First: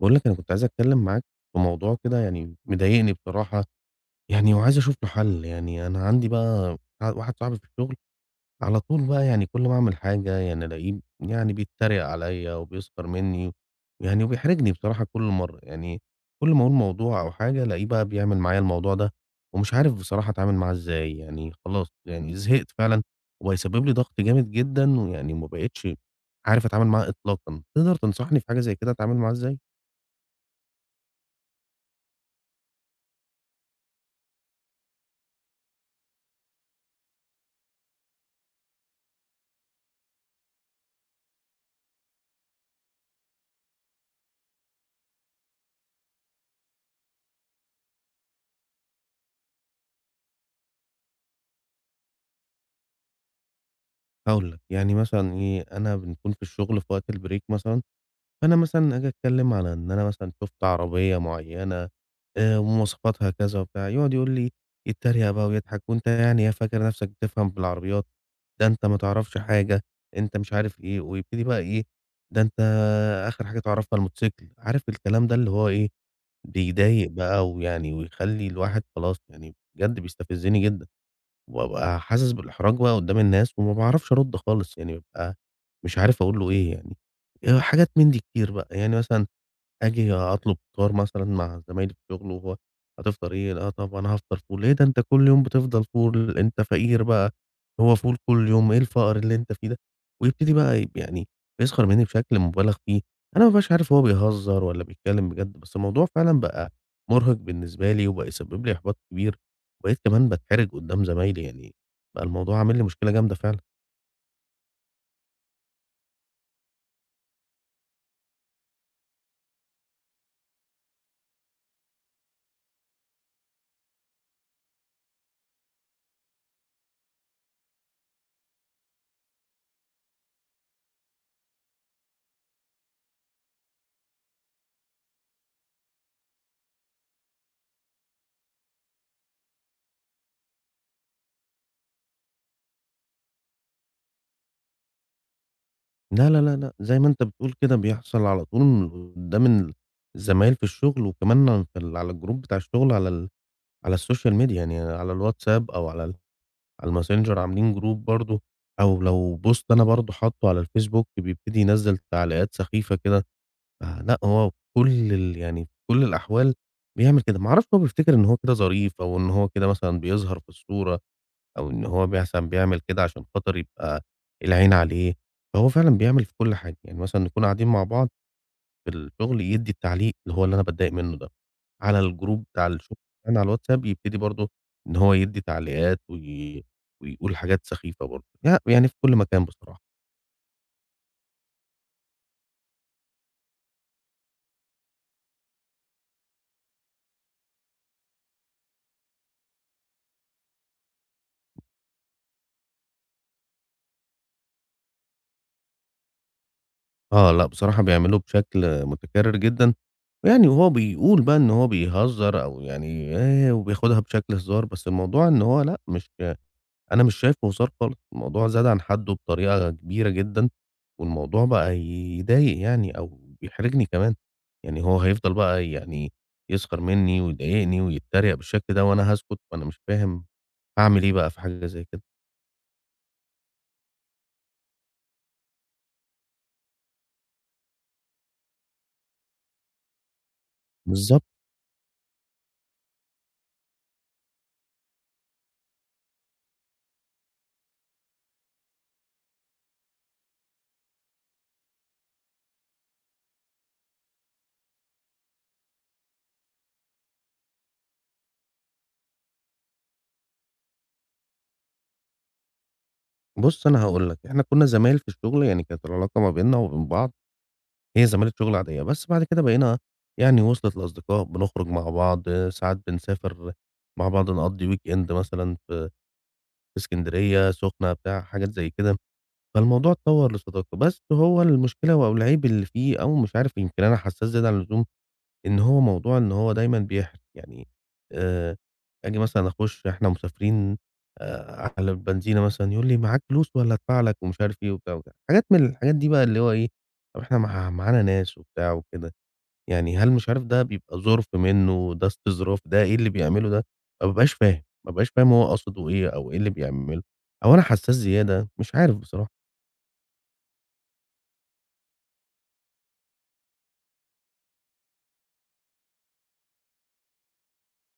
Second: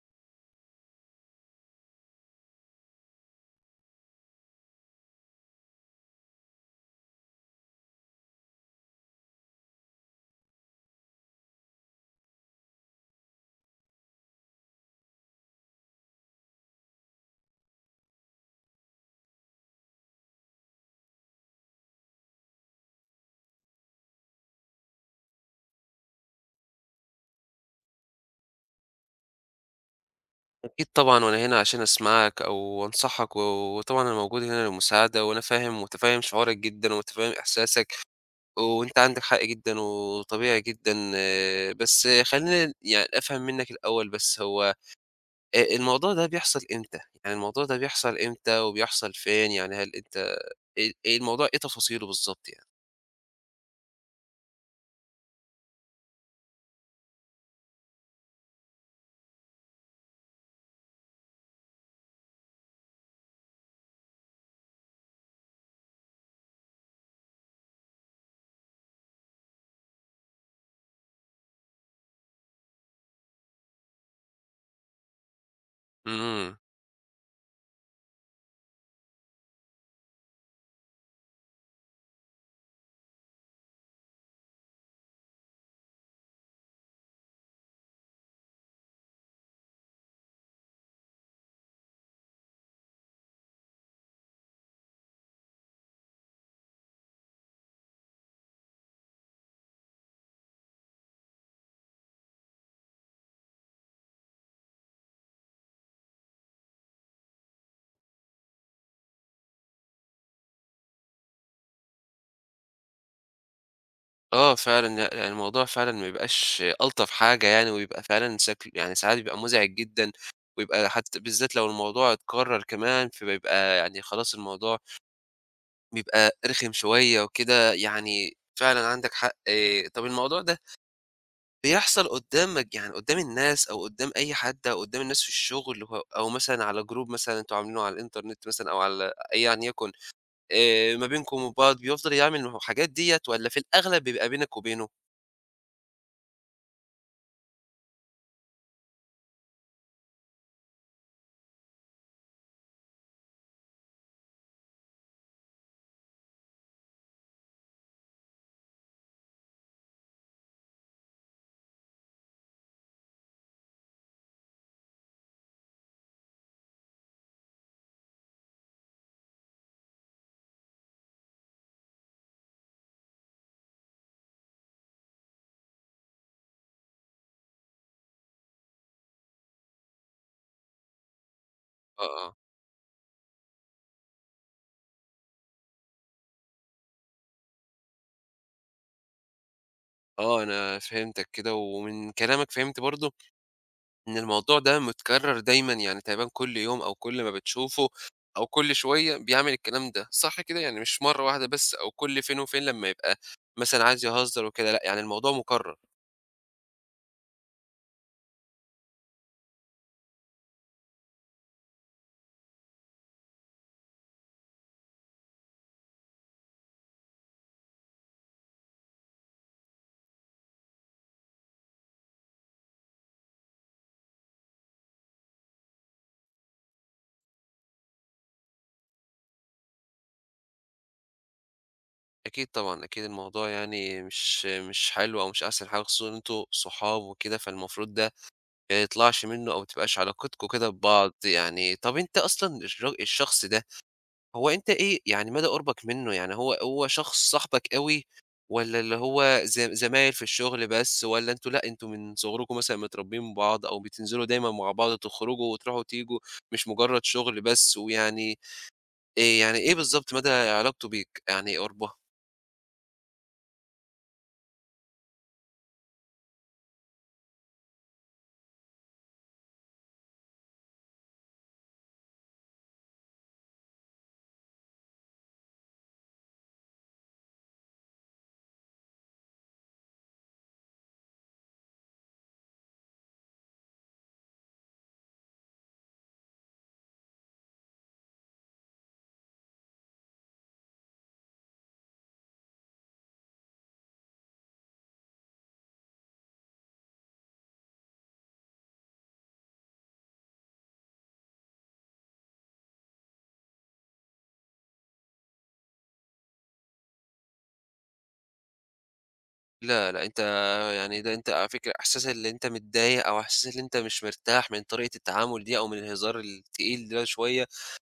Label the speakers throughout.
Speaker 1: باقول لك أنا كنت عايز أتكلِّم معاك في موضوع كده يعني مضايقني بصراحة، يعني وعايز أشوف له حَل. يعني أنا عندي بقى ع واحد صاحبي في الشُغل على طول بقى يعني كل ما أعمل حاجة يعني ألاقيه يعني بيتّريق عليّا وبيسْخر منّي يعني وبيحرجني بصراحة كل مرّة. يعني كل ما أقول موضوع أو حاجة، ألاقيه بقى بيعمل معايا الموضوع ده ومش عارف بصراحة أتعامل معاه إزاي، يعني خلاص يعني زهقت فعلًا وبقى يسبِّب لي ضَغْط جامد جدًا ويعني وما بقيتش عارف أتعامل معاه إطلاقًا. تقدر تنصحني في حاجة زي كده أتعامل معاه إزاي؟
Speaker 2: أكيد طبعًا وأنا هنا عشان أسمعك أو أنصحك و وطبعًا أنا موجود هنا للمساعدة وأنا فاهم ومُتفهِّم شُعورك جدًا ومُتفهِّم إحساسك وأنت عندك حق جدًا وطبيعي جدًا، بس خلّيني يعني أفهم منّك الأول بس هو آآ الموضوع ده بيحصل إمتى؟ يعني الموضوع ده بيحصل إمتى وبيحصل فين؟ يعني هل أنت آآ الموضوع إيه تفاصيله بالضبط يعني؟
Speaker 1: هاقول لك. يعني مثلًا إيه، أنا بنكون في الشُغل في وقت الbreak مثلًا، فأنا مثلًا آجي أتكلِّم على إن أنا مثلًا شُفت عربية معيّنة آآ ومواصفاتها كذا وبتاع، يقعًد يقول لي يتّريق بقى ويضحك "وأنت يعني إيه فاكر نَفْسك بتفهم في العربيات، ده أنت ما تعرفش حاجة،" أنت مش عارف إيه ويبتدي بقى إيه، "ده أنت آخِر حاجة تعرفها الموتوسيكل." عارف الكلام ده اللي هو إيه،
Speaker 2: إمم.
Speaker 1: بيضايق بقى ويعني ويخلّي الواحد خلاص يعني بجد بيستفزِّني جدًا وأبقى حاسس بالاحراج بقى قُدّام الناس وما باعرفش أرُد خالص، يعني بابقى مش عارف أقول له إيه يعني، آآ حاجات من دي كتير بقى. يعني مثلًا آجي أطلب فطار مثلًا مع زمايلي في الشُغل وهو "هتفطر إيه؟" "لأ، طَب أنا هافطر فول." "ليه؟ ده أنت كل يوم بتفضل فول، أنت فقير بقى هو فول كل يوم، إيه الفقر اللي أنت فيه ده." ويبتدي بقى ي يعني يسْخَر منّي بشكل مُبالغ فيه، أنا ما بابقاش عارف هو بيهزّر والّا بيتكلِّم بجد، بس الموضوع فعلًا بقى مُرهق بالنسبة لي وبقى يسبِّب لي إحباط كبير وبقيت كمان باتحرج قُدّام زمايلي، يعني بقى الموضوع عامل لي مشكلة جامدة فعلًا.
Speaker 2: آه فعلًا، ي يعني الموضوع فعلًا ما يبقاش ألطف حاجة يعني ويبقى فعلًا سكل يعني ساعات يبقى مُزعِج جدًا ويبقى حتّى بالذات لو الموضوع اتكرر كمان، فبيبقى يعني خلاص الموضوع بيبقى رِخم شوية وكده، يعني فعلًا عَندك حق. طَب الموضوع ده بيحصل قدّامك يعني قدّام الناس أو قدّام أي حد أو قدّام الناس في الشُغل اللي هو أو مثلًا على جروب مثلًا أنتم عاملينه على الinternet مثلًا أو على أي يعني يكن آآ ما بينكم وبعض بيفضل يعمل نهو الحاجات دِيّة والّا في الأغلب بيبقى بينك وبينه؟
Speaker 1: لا، لا، لا، لأ زي ما أنت بتقول كده بيحصل على طول وقدّام ال الزمايل في الشُغل وكمان اغ في ال على الجروب بتاع الشُغل على ال على السوشيال ميديا يعني على الwhatsapp أو على ال على الMessenger عاملين جروب برضه أو لو بوست أنا برضه حاطّه على الfacebook بيبتدي ينزّل تعليقات سخيفة كده. فلأ، هو وكل ال يعني في كل الأحوال بيعمل كده. ما أعرفش هو بيفتكر إن هو كده ظريف أو إن هو كده مثلًا بيظهر في الصورة أو إن هو مثلًا بيعمل كده عشان خاطر يبقى العين عليه فهو فعلًا بيعمل في كل حاجة. يعني مثلًا نكون قاعدين مع بعض في الشُغل يدّي التعليق اللي هو اللي أنا باتضايق منُّه ده على
Speaker 2: آه، آه.
Speaker 1: الجروب بتاع الشُغل كمان على الwhatsapp يبتدي برضه إن هو يدّي تعليقات وي ويقول حاجات سخيفة برضه. ي ويعني في كل مكان بصراحة.
Speaker 2: آه، أنا فهمتك كده ومن كلامك فهمت برضه إن الموضوع ده متكرر دايمًا يعني تقريبًا كل يوم أو كل ما بتشوفه أو كل شوية بيعمل الكلام ده. صح كده؟ يعني مش مرّة واحدة بس أو كل فين وفين لمّا يبقى مثلًا عايز يهزّر وكده، لأ، يعني الموضوع مكرر.
Speaker 1: آه، لأ، بصراحة بيعمله بشكل مُتكرر جدًا، يعني وهو بيقول بقى إن هو بيهزر أو يعني آآ وبياخدها بشكل هزار، بس الموضوع إن هو لأ، مش ك أنا مش شايفه هزار خالص، الموضوع زاد عن حَدّه بطريقة كبيرة جدًا، والموضوع بقى ي يضايق يعني أو بيحرجني كمان. يعني هو هيفضل بقى يعني يسخر منّي ويضايقني ويتّريق بالشكل ده وأنا هاسكت؟ فأنا مش فاهم أعمل إيه بقى في حاجة زي كده؟
Speaker 2: أكيد طبعًا أكيد الموضوع يعني مش مش حلو أو مش أحسن حاجة خصوصًا إن أنتم صحاب وكده فالمفروض ده ما يطلعش منُّه أو ما تبقاش علاقتكم كده ببعض.
Speaker 1: بالضبط.
Speaker 2: يعني طَب أنت أصلًا الچ الشخص ده، هو أنت إيه يعني مدى قُربك منُّه؟ يعني هو هو شخص صاحبك أوي والّا اللي هو زم زمايل في الشُغل بس؟ والّا أنتم لأ، أنتم من صُغركم مثلًا متربيين بعض أو بتنزِلوا دايمًا مع بعض تخرُجوا وتروحوا وتيجوا؟ مش مجرّد شُغل بس ويعني آآ يعني إيه بالضبط مدى علاقته بيك؟ يعني قُربها.
Speaker 1: بُص أنا هاقول لك. إحنا كنّا زمايل في الشُغل يعني كانت العلاقة ما بيننا وما بين بعض هي زمالة شُغل عادية، بس بَعد كده بقينا يعني وصلت لأصدقاء بنخرُج مع بعض ساعات بنسافر مع بعض نقضّي weekend مثلًا ف في إسكندرية، السُخنة بتاع حاجات زي كده، فالموضوع اتطوّر لصداقة بس هو المشكلة و أو العيب اللي فيه أو مش عارف يمكن أنا حساس زيادة عن اللزوم، إن هو موضوع إن هو دايمًا بيحرِج. يعني آآ آجي مثلًا أخُش إحنا مسافرين آآ على البنزينة مثلًا يقول لي معاك فلوس والّا أدفع لك ومش عارف إيه وبتاع وكده. حاجات من الحاجات دي بقى اللي هو إيه طَب إحنا مع معانا ناس وبتاع وكده. يعني، هل مش عارف ده بيبقى ظُرف منُّه؟ ده استظراف؟ ده إيه اللي بيعمله ده؟! ما بابقاش فاهم، ما بابقاش فاهم هو قصده إيه أو إيه اللي بيعمله أو أنا حساس زيادة، مش عارف بصراحة.
Speaker 2: لا، لأ، أنت يعني ده أنت على فكرة إحساس اللي أنت متضايق أو إحساس اللي أنت مش مرتاح من طريقة التعامل دي أو من الهزار التقيل ده شوية،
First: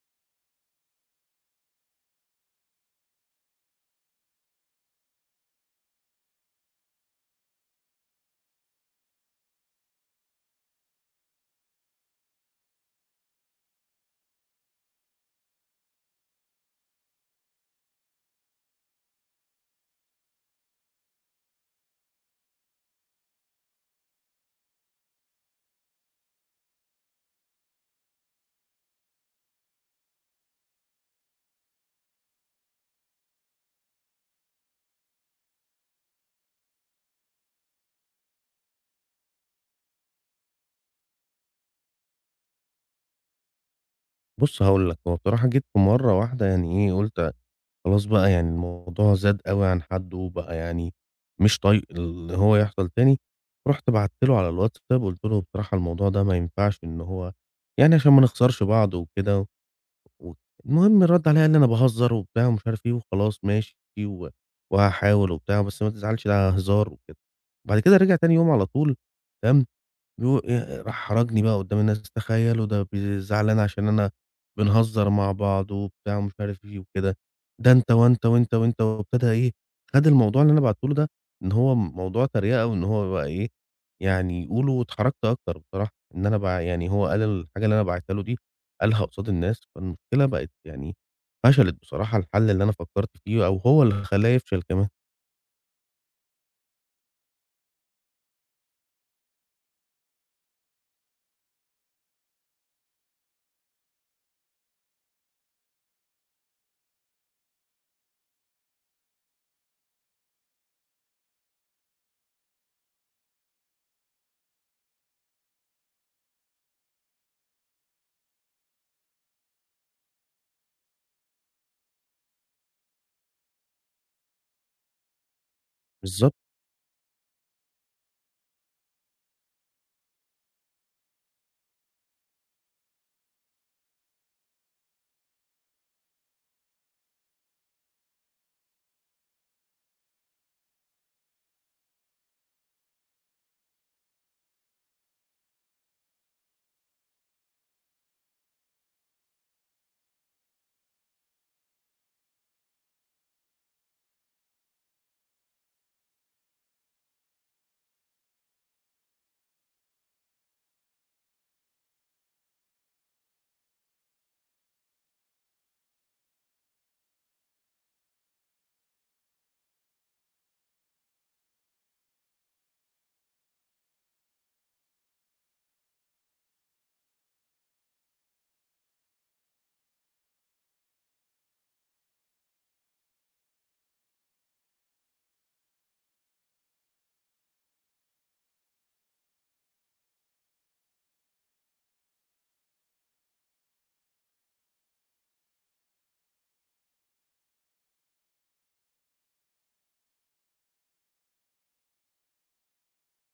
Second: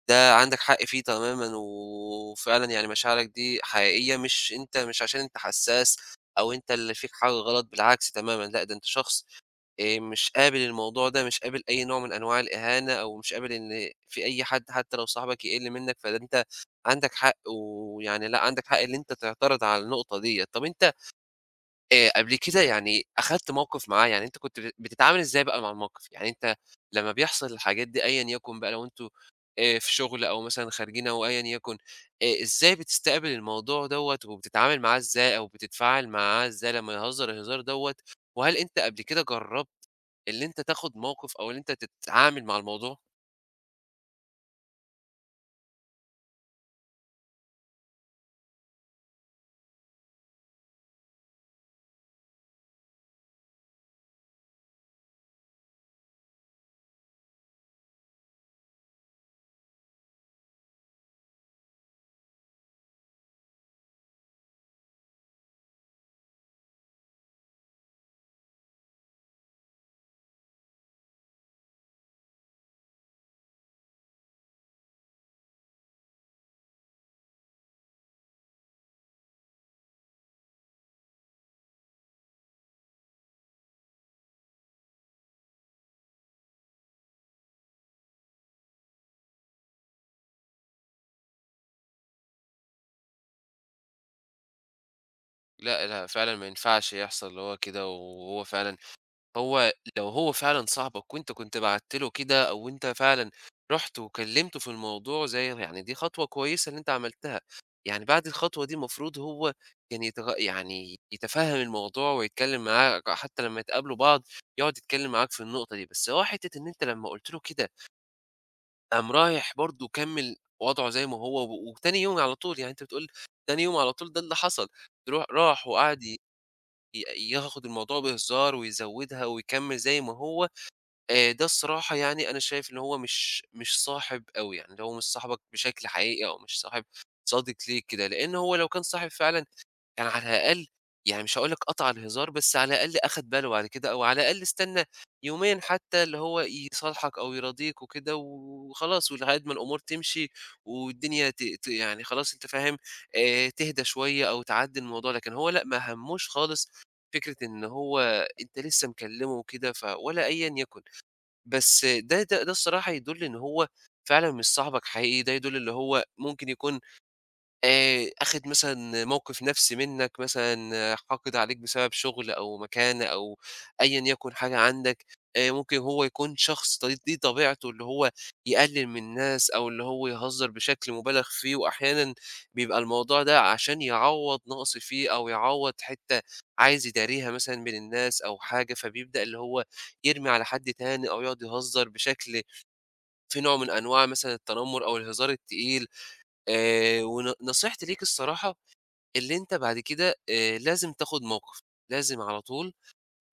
Speaker 2: ده عَندك حق فيه تمامًا، و وفعلًا يعني مشاعرك دي حقيقية مش أنت مش عشان أنت حساس أو أنت اللي فيك حاجة غلط بالعكس تمامًا، لأ، ده أنت شخص آآ مش قابل الموضوع ده مش قابل أي نوع من أنواع الإهانة أو مش قابل إن في أي حد حتّى لو صاحبك يقِل منّك فده أنت عَندك حق ويعني لأ، عَندك حق اللي أنت تعترض على النقطة دِيّة. طَب أنت آآ قبل كده يعني أخدت مَوقِف معاه، يعني أنت كنت ب بتتعامل إزاي بقى مع المَوقِف؟ يعني أنت لمّا بيحصل الحاجات دي أيًا يكن بقى لو أنتم آآ في شُغل أو مثلًا خارجين أو أيًا يكن، آآ إزاي بتستقبل الموضوع دَوّة وبتتعامل معاه إزاي أو بتتفاعل معاه ازاي لمّا يهزر الهزار دَوّة، وهل أنت قبل كده جرّبت اللي أنت تاخد مَوقِف أو اللي أنت تتعامل مع الموضوع؟
Speaker 1: بُص هاقول لك، هو بصراحة جيت في مرّة واحدة يعني إيه، قُلت خلاص بقى يعني الموضوع زاد أوي عن حدّه وبقى يعني مش طايق اللي هو يحصل تاني، رُحت بعت له على الWhatsapp وقُلت له: "بصراحة الموضوع ده ما ينفعش إن هو يعني عشان ما نخسرش بعض وكده ود" المهم رَد عليّا قال لي: "أنا باهزّر،" وبتاع ومش عارف إيه وخلاص ماشي و وهاحاول وبتاع، بس ما تزعلش ده هزار وكده. بعد كده رجع تاني يوم على طول، بيقو آآ راح حرَجني بقى قدّام الناس، "تخيّلوا ده بي زعلان عشان أنا بنهزّر مع بعض،" وبتاع ومش عارف إيه وكده. ده أنت وأنت وأنت وأنت وابتدى إيه، خَد الموضوع اللي أنا بعته له ده إن هو موضوع تريقة وإن هو بقى إيه، يعني يقوله واتحرجت أكتر بصراحة إن أنا بقى يعني هو قال الحاجة اللي أنا باعتها له دي قالها قصاد الناس، فالمشكلة بقت يعني فشلت بصراحة الحَل اللي أنا فكّرت فيه أو هو اللي خلّاه يفشل كمان.
Speaker 2: لأ، لأ، فعلًا ما ينفعش يحصل اللي هو كده و وهو فعلًا هو لو هو فعلًا صاحبك وأنت كنت بعتت له كده أو وأنت فعلًا رُحت وكلِّمته في الموضوع زي ر يعني دي خطوة كويسة اللي أنت عملتها، يعني بعد الخطوة دي مفروض هو يعني كان يتغ يعني يتفهَّم الموضوع ويتكلِّم معاك، حتّى لمّا ي تقابلوا بعض يقعُد يتكلِّم معاك في النقطة دي، بس هو حتة إن أنت لمّا قُلت له كده قام رايح برضه كمِّل وضْعه زي ما هو و وتاني يوم على طول، يعني أنت بتقول تاني يوم على طول ده اللي حصل ترو راح وقعد ي
Speaker 1: بالضبط.
Speaker 2: ي ياخُد الموضوع بهزار ويزوّدها ويكمِّل زي ما هو، آآ ده الصراحة يعني أنا شايف إن هو مش مش صاحب أوي، يعني اللي هو مش صاحبك بشكل حقيقي أو مش صاحب صادق ليك كده، لإن هو لو كان صاحب فعلًا كان على الأقل يعني مش هاقول لك قطع الهزار، بس على الأقل أخَد باله بعد كده أو على الأقل استنّى يومين حتّى اللي هو يصالحك أو يراضيك وكده و وخلاص ولحد ما الأمور تمشي والدنيا ت ت يعني خلاص أنت فاهم، آآ تهدى شوية أو تعدّي الموضوع، لكن هو لأ، ما همّوش خالص فكرة إن هو أنت لسّه مكلِّمه وكده ف ولا أيًا يَكُن. بس ده ده ده الصراحة يدُل إن هو فعلًا مش صاحبك حقيقي، ده يدُل اللي هو ممكن يكون آآ آخِد مثلًا موقِف نَفْسي منّك مثلًا حاقد عليك بسبب شُغل أو مكانة أو أيًا يَكُن حاجة عندك، آآ ممكن هو يكون شخص ط دي دي طبيعته اللي هو يقلِّل من الناس أو اللي هو يهزّر بشكل مُبالغ فيه وأحيانًا بيبقى الموضوع ده عشان يعوّض نَقْص فيه أو يعوّض حتّة عايز يداريها مثلًا من الناس أو حاجة، فبيبدأ اللي هو يرمي على حد تاني أو يقعُد يهزّر بشكل فيه نوع من أنواع مثلًا التنمُّر أو الهزار التقيل آآ ون نصيحتي ليك الصراحة، اللي أنت بعد كده آآ لازم تاخُد موقِف، لازم على طول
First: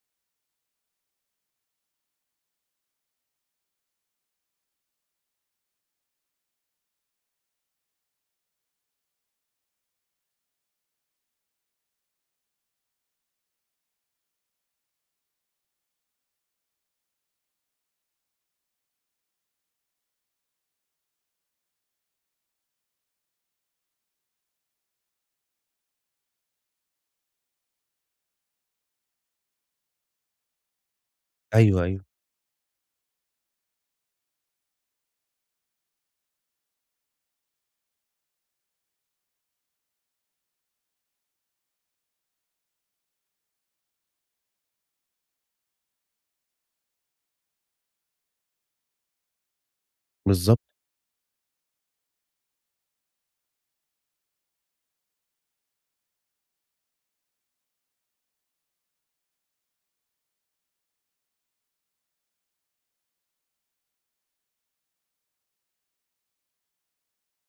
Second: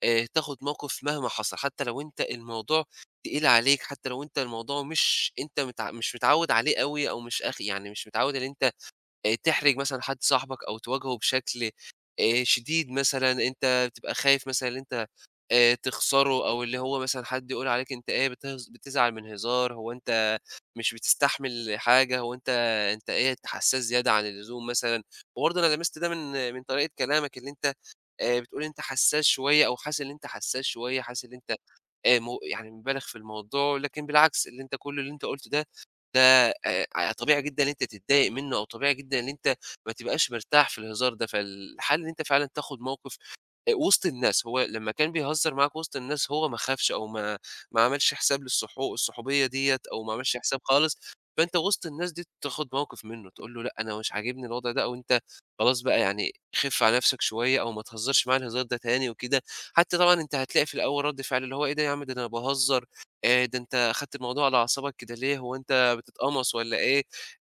Speaker 2: آآ تاخُد موقف مهما حصل حتّى لو أنت الموضوع تقيل عليك حتّى لو أنت الموضوع مش أنت مت مش متعوّد عليه أوي أو مش أخ يعني مش متعوّد اللي أنت آآ تحرج مثلًا حد صاحبك أو تواجهه بشكل آآ شديد مثلًا أنت بتبقى خايف مثلًا اللي أنت آآ تخسره أو اللي هو مثلًا حد يقول عليك أنت إيه بتهز بتزعل من هزار، هو أنت مش بتستحمل حاجة، هو أنت أنت إيه حسّاس زيادة عن اللزوم مثلًا وبرضه أنا لَمست ده من من طريقة كلامك اللي أنت آآ بتقول أنت حسّاس شوية أو حاسس اللي أنت حسّاس شوية، حاسس اللي أنت
Speaker 1: أيوه، أيوه.
Speaker 2: آآ م يعني مُبالغ في الموضوع، لكن بالعكس اللي أنت كل اللي أنت قُلته ده، ده آآ اع طبيعي جدًا اللي أنت تتضايق منّه أو طبيعي جدًا اللي أنت ما تبقاش مرتاح في الهزار ده، فالحل اللي أنت فعلًا تاخُد موقِف آآ وِسط الناس، هو لمّا كان بيهزّر معاك وِسط الناس هو ما خافش أو ما ما عملش حساب للصح الصحوبية دِيّة أو ما عملش
Speaker 1: بالضبط.
Speaker 2: حساب خالص، فأنت وِسط الناس دي ت تاخُد موقِف منُّه، تقول له لأ، أنا مش عاجبني الوضع ده أو أنت خلاص بقى يعني خِف على نَفْسك شوية أو ما تهزّرش معايا الهزار ده تاني وكده، حتّى طبعًا أنت هتلاقي في الأول رَد فعلة اللي هو إيه ده يا عم، ده أنا باهزّر، آآ ده أنت أخدت الموضوع على أعصابك كده ليه، هو أنت بتتقمص والّا إيه؟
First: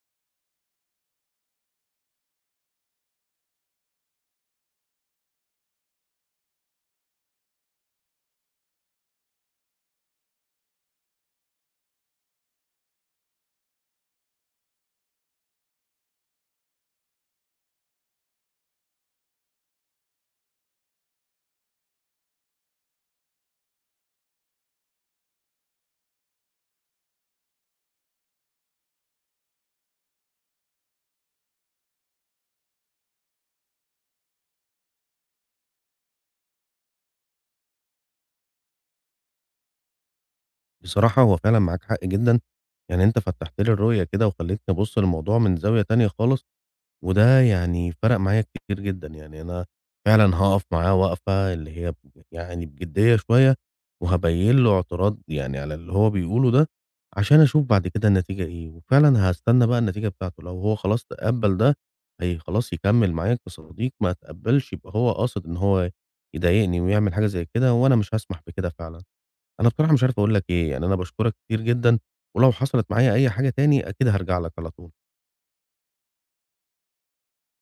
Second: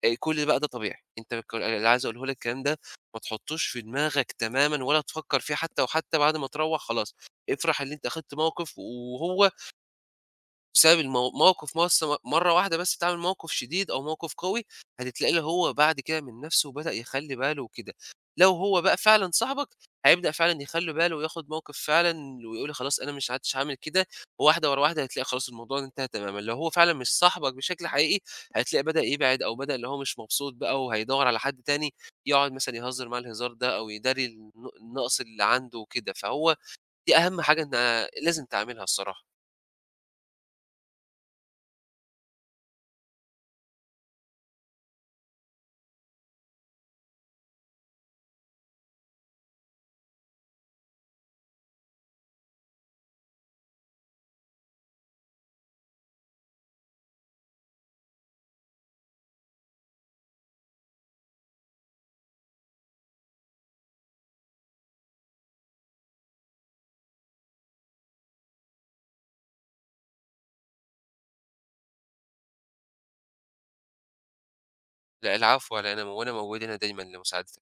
Speaker 2: آآ كل ده بقى ده طبيعي. أنت كل ال اللي عايز أقوله لك الكلام ده ما تحطّوش في دماغك تمامًا ولا تفكّر فيه حتّى، وحتى بعد ما تروّح خلاص افرح اللي أنت أخدت موقِف و وهو بسبب المو موقِف مس م مرّة واحدة بس تعمل موقِف شديد أو موقِف قوي، هتتلاقيه اللي هو بعد كده من نَفْسه بدأ يخلّي باله وكده. لو هو بقى فعلًا صاحبك، هيبدأ فعلًا يخلّي باله وياخُد موقِف فعلًا ويقول خلاص أنا مش عدتش هاعمل كده وواحدة ورا واحدة هتلاقي خلاص الموضوع ده انتهى تمامًا، لو هو فعلًا مش صاحبك بشكل حقيقي، هتلاقيه بدأ يبعد أو بدأ اللي هو مش مبسوط بقى وهيدوّر على حد تاني يقعُد مثلًا يهزّر معاه الهزار ده أو يداري الن النقص اللي عنده وكده، فهو دي أهَم حاجة أنت لازم تعملها الصراحة.
Speaker 1: بصراحة هو فعلًا معاك حق جدًا، يعني أنت فتّحت لي الرؤية كده وخلّيتني أبُص للموضوع من زاوية تانية خالص، وده يعني فَرق معايا كتير جدًا، يعني أنا فعلًا هاقف معاه واقفة اللي هي ب ب يعني بجِديّة شوية وهابيّن له اعتراض يعني على اللي هو بيقوله ده، عشان أشوف بعد كده النتيجة إيه وفعلًا هاستنى بقى النتيجة بتاعته، لو هو خلاص تقبّل ده، هي خلاص يكمّل معايا كصديق، ما اتقبّلش يبقى هو قاصد إن هو يضايقني ويعمل حاجة زي كده، وأنا مش هاسمح بكده فعلًا. أنا بصراحة مش عارف أقول لك إيه، يعني أنا باشكرك كتير جدًا ولو حصلت معايا أي حاجة تاني، أكيد هارجع لك على طول.
Speaker 2: لأ العفو على إيه أنا مو وأنا موجود هنا دايمًا لمساعدتك.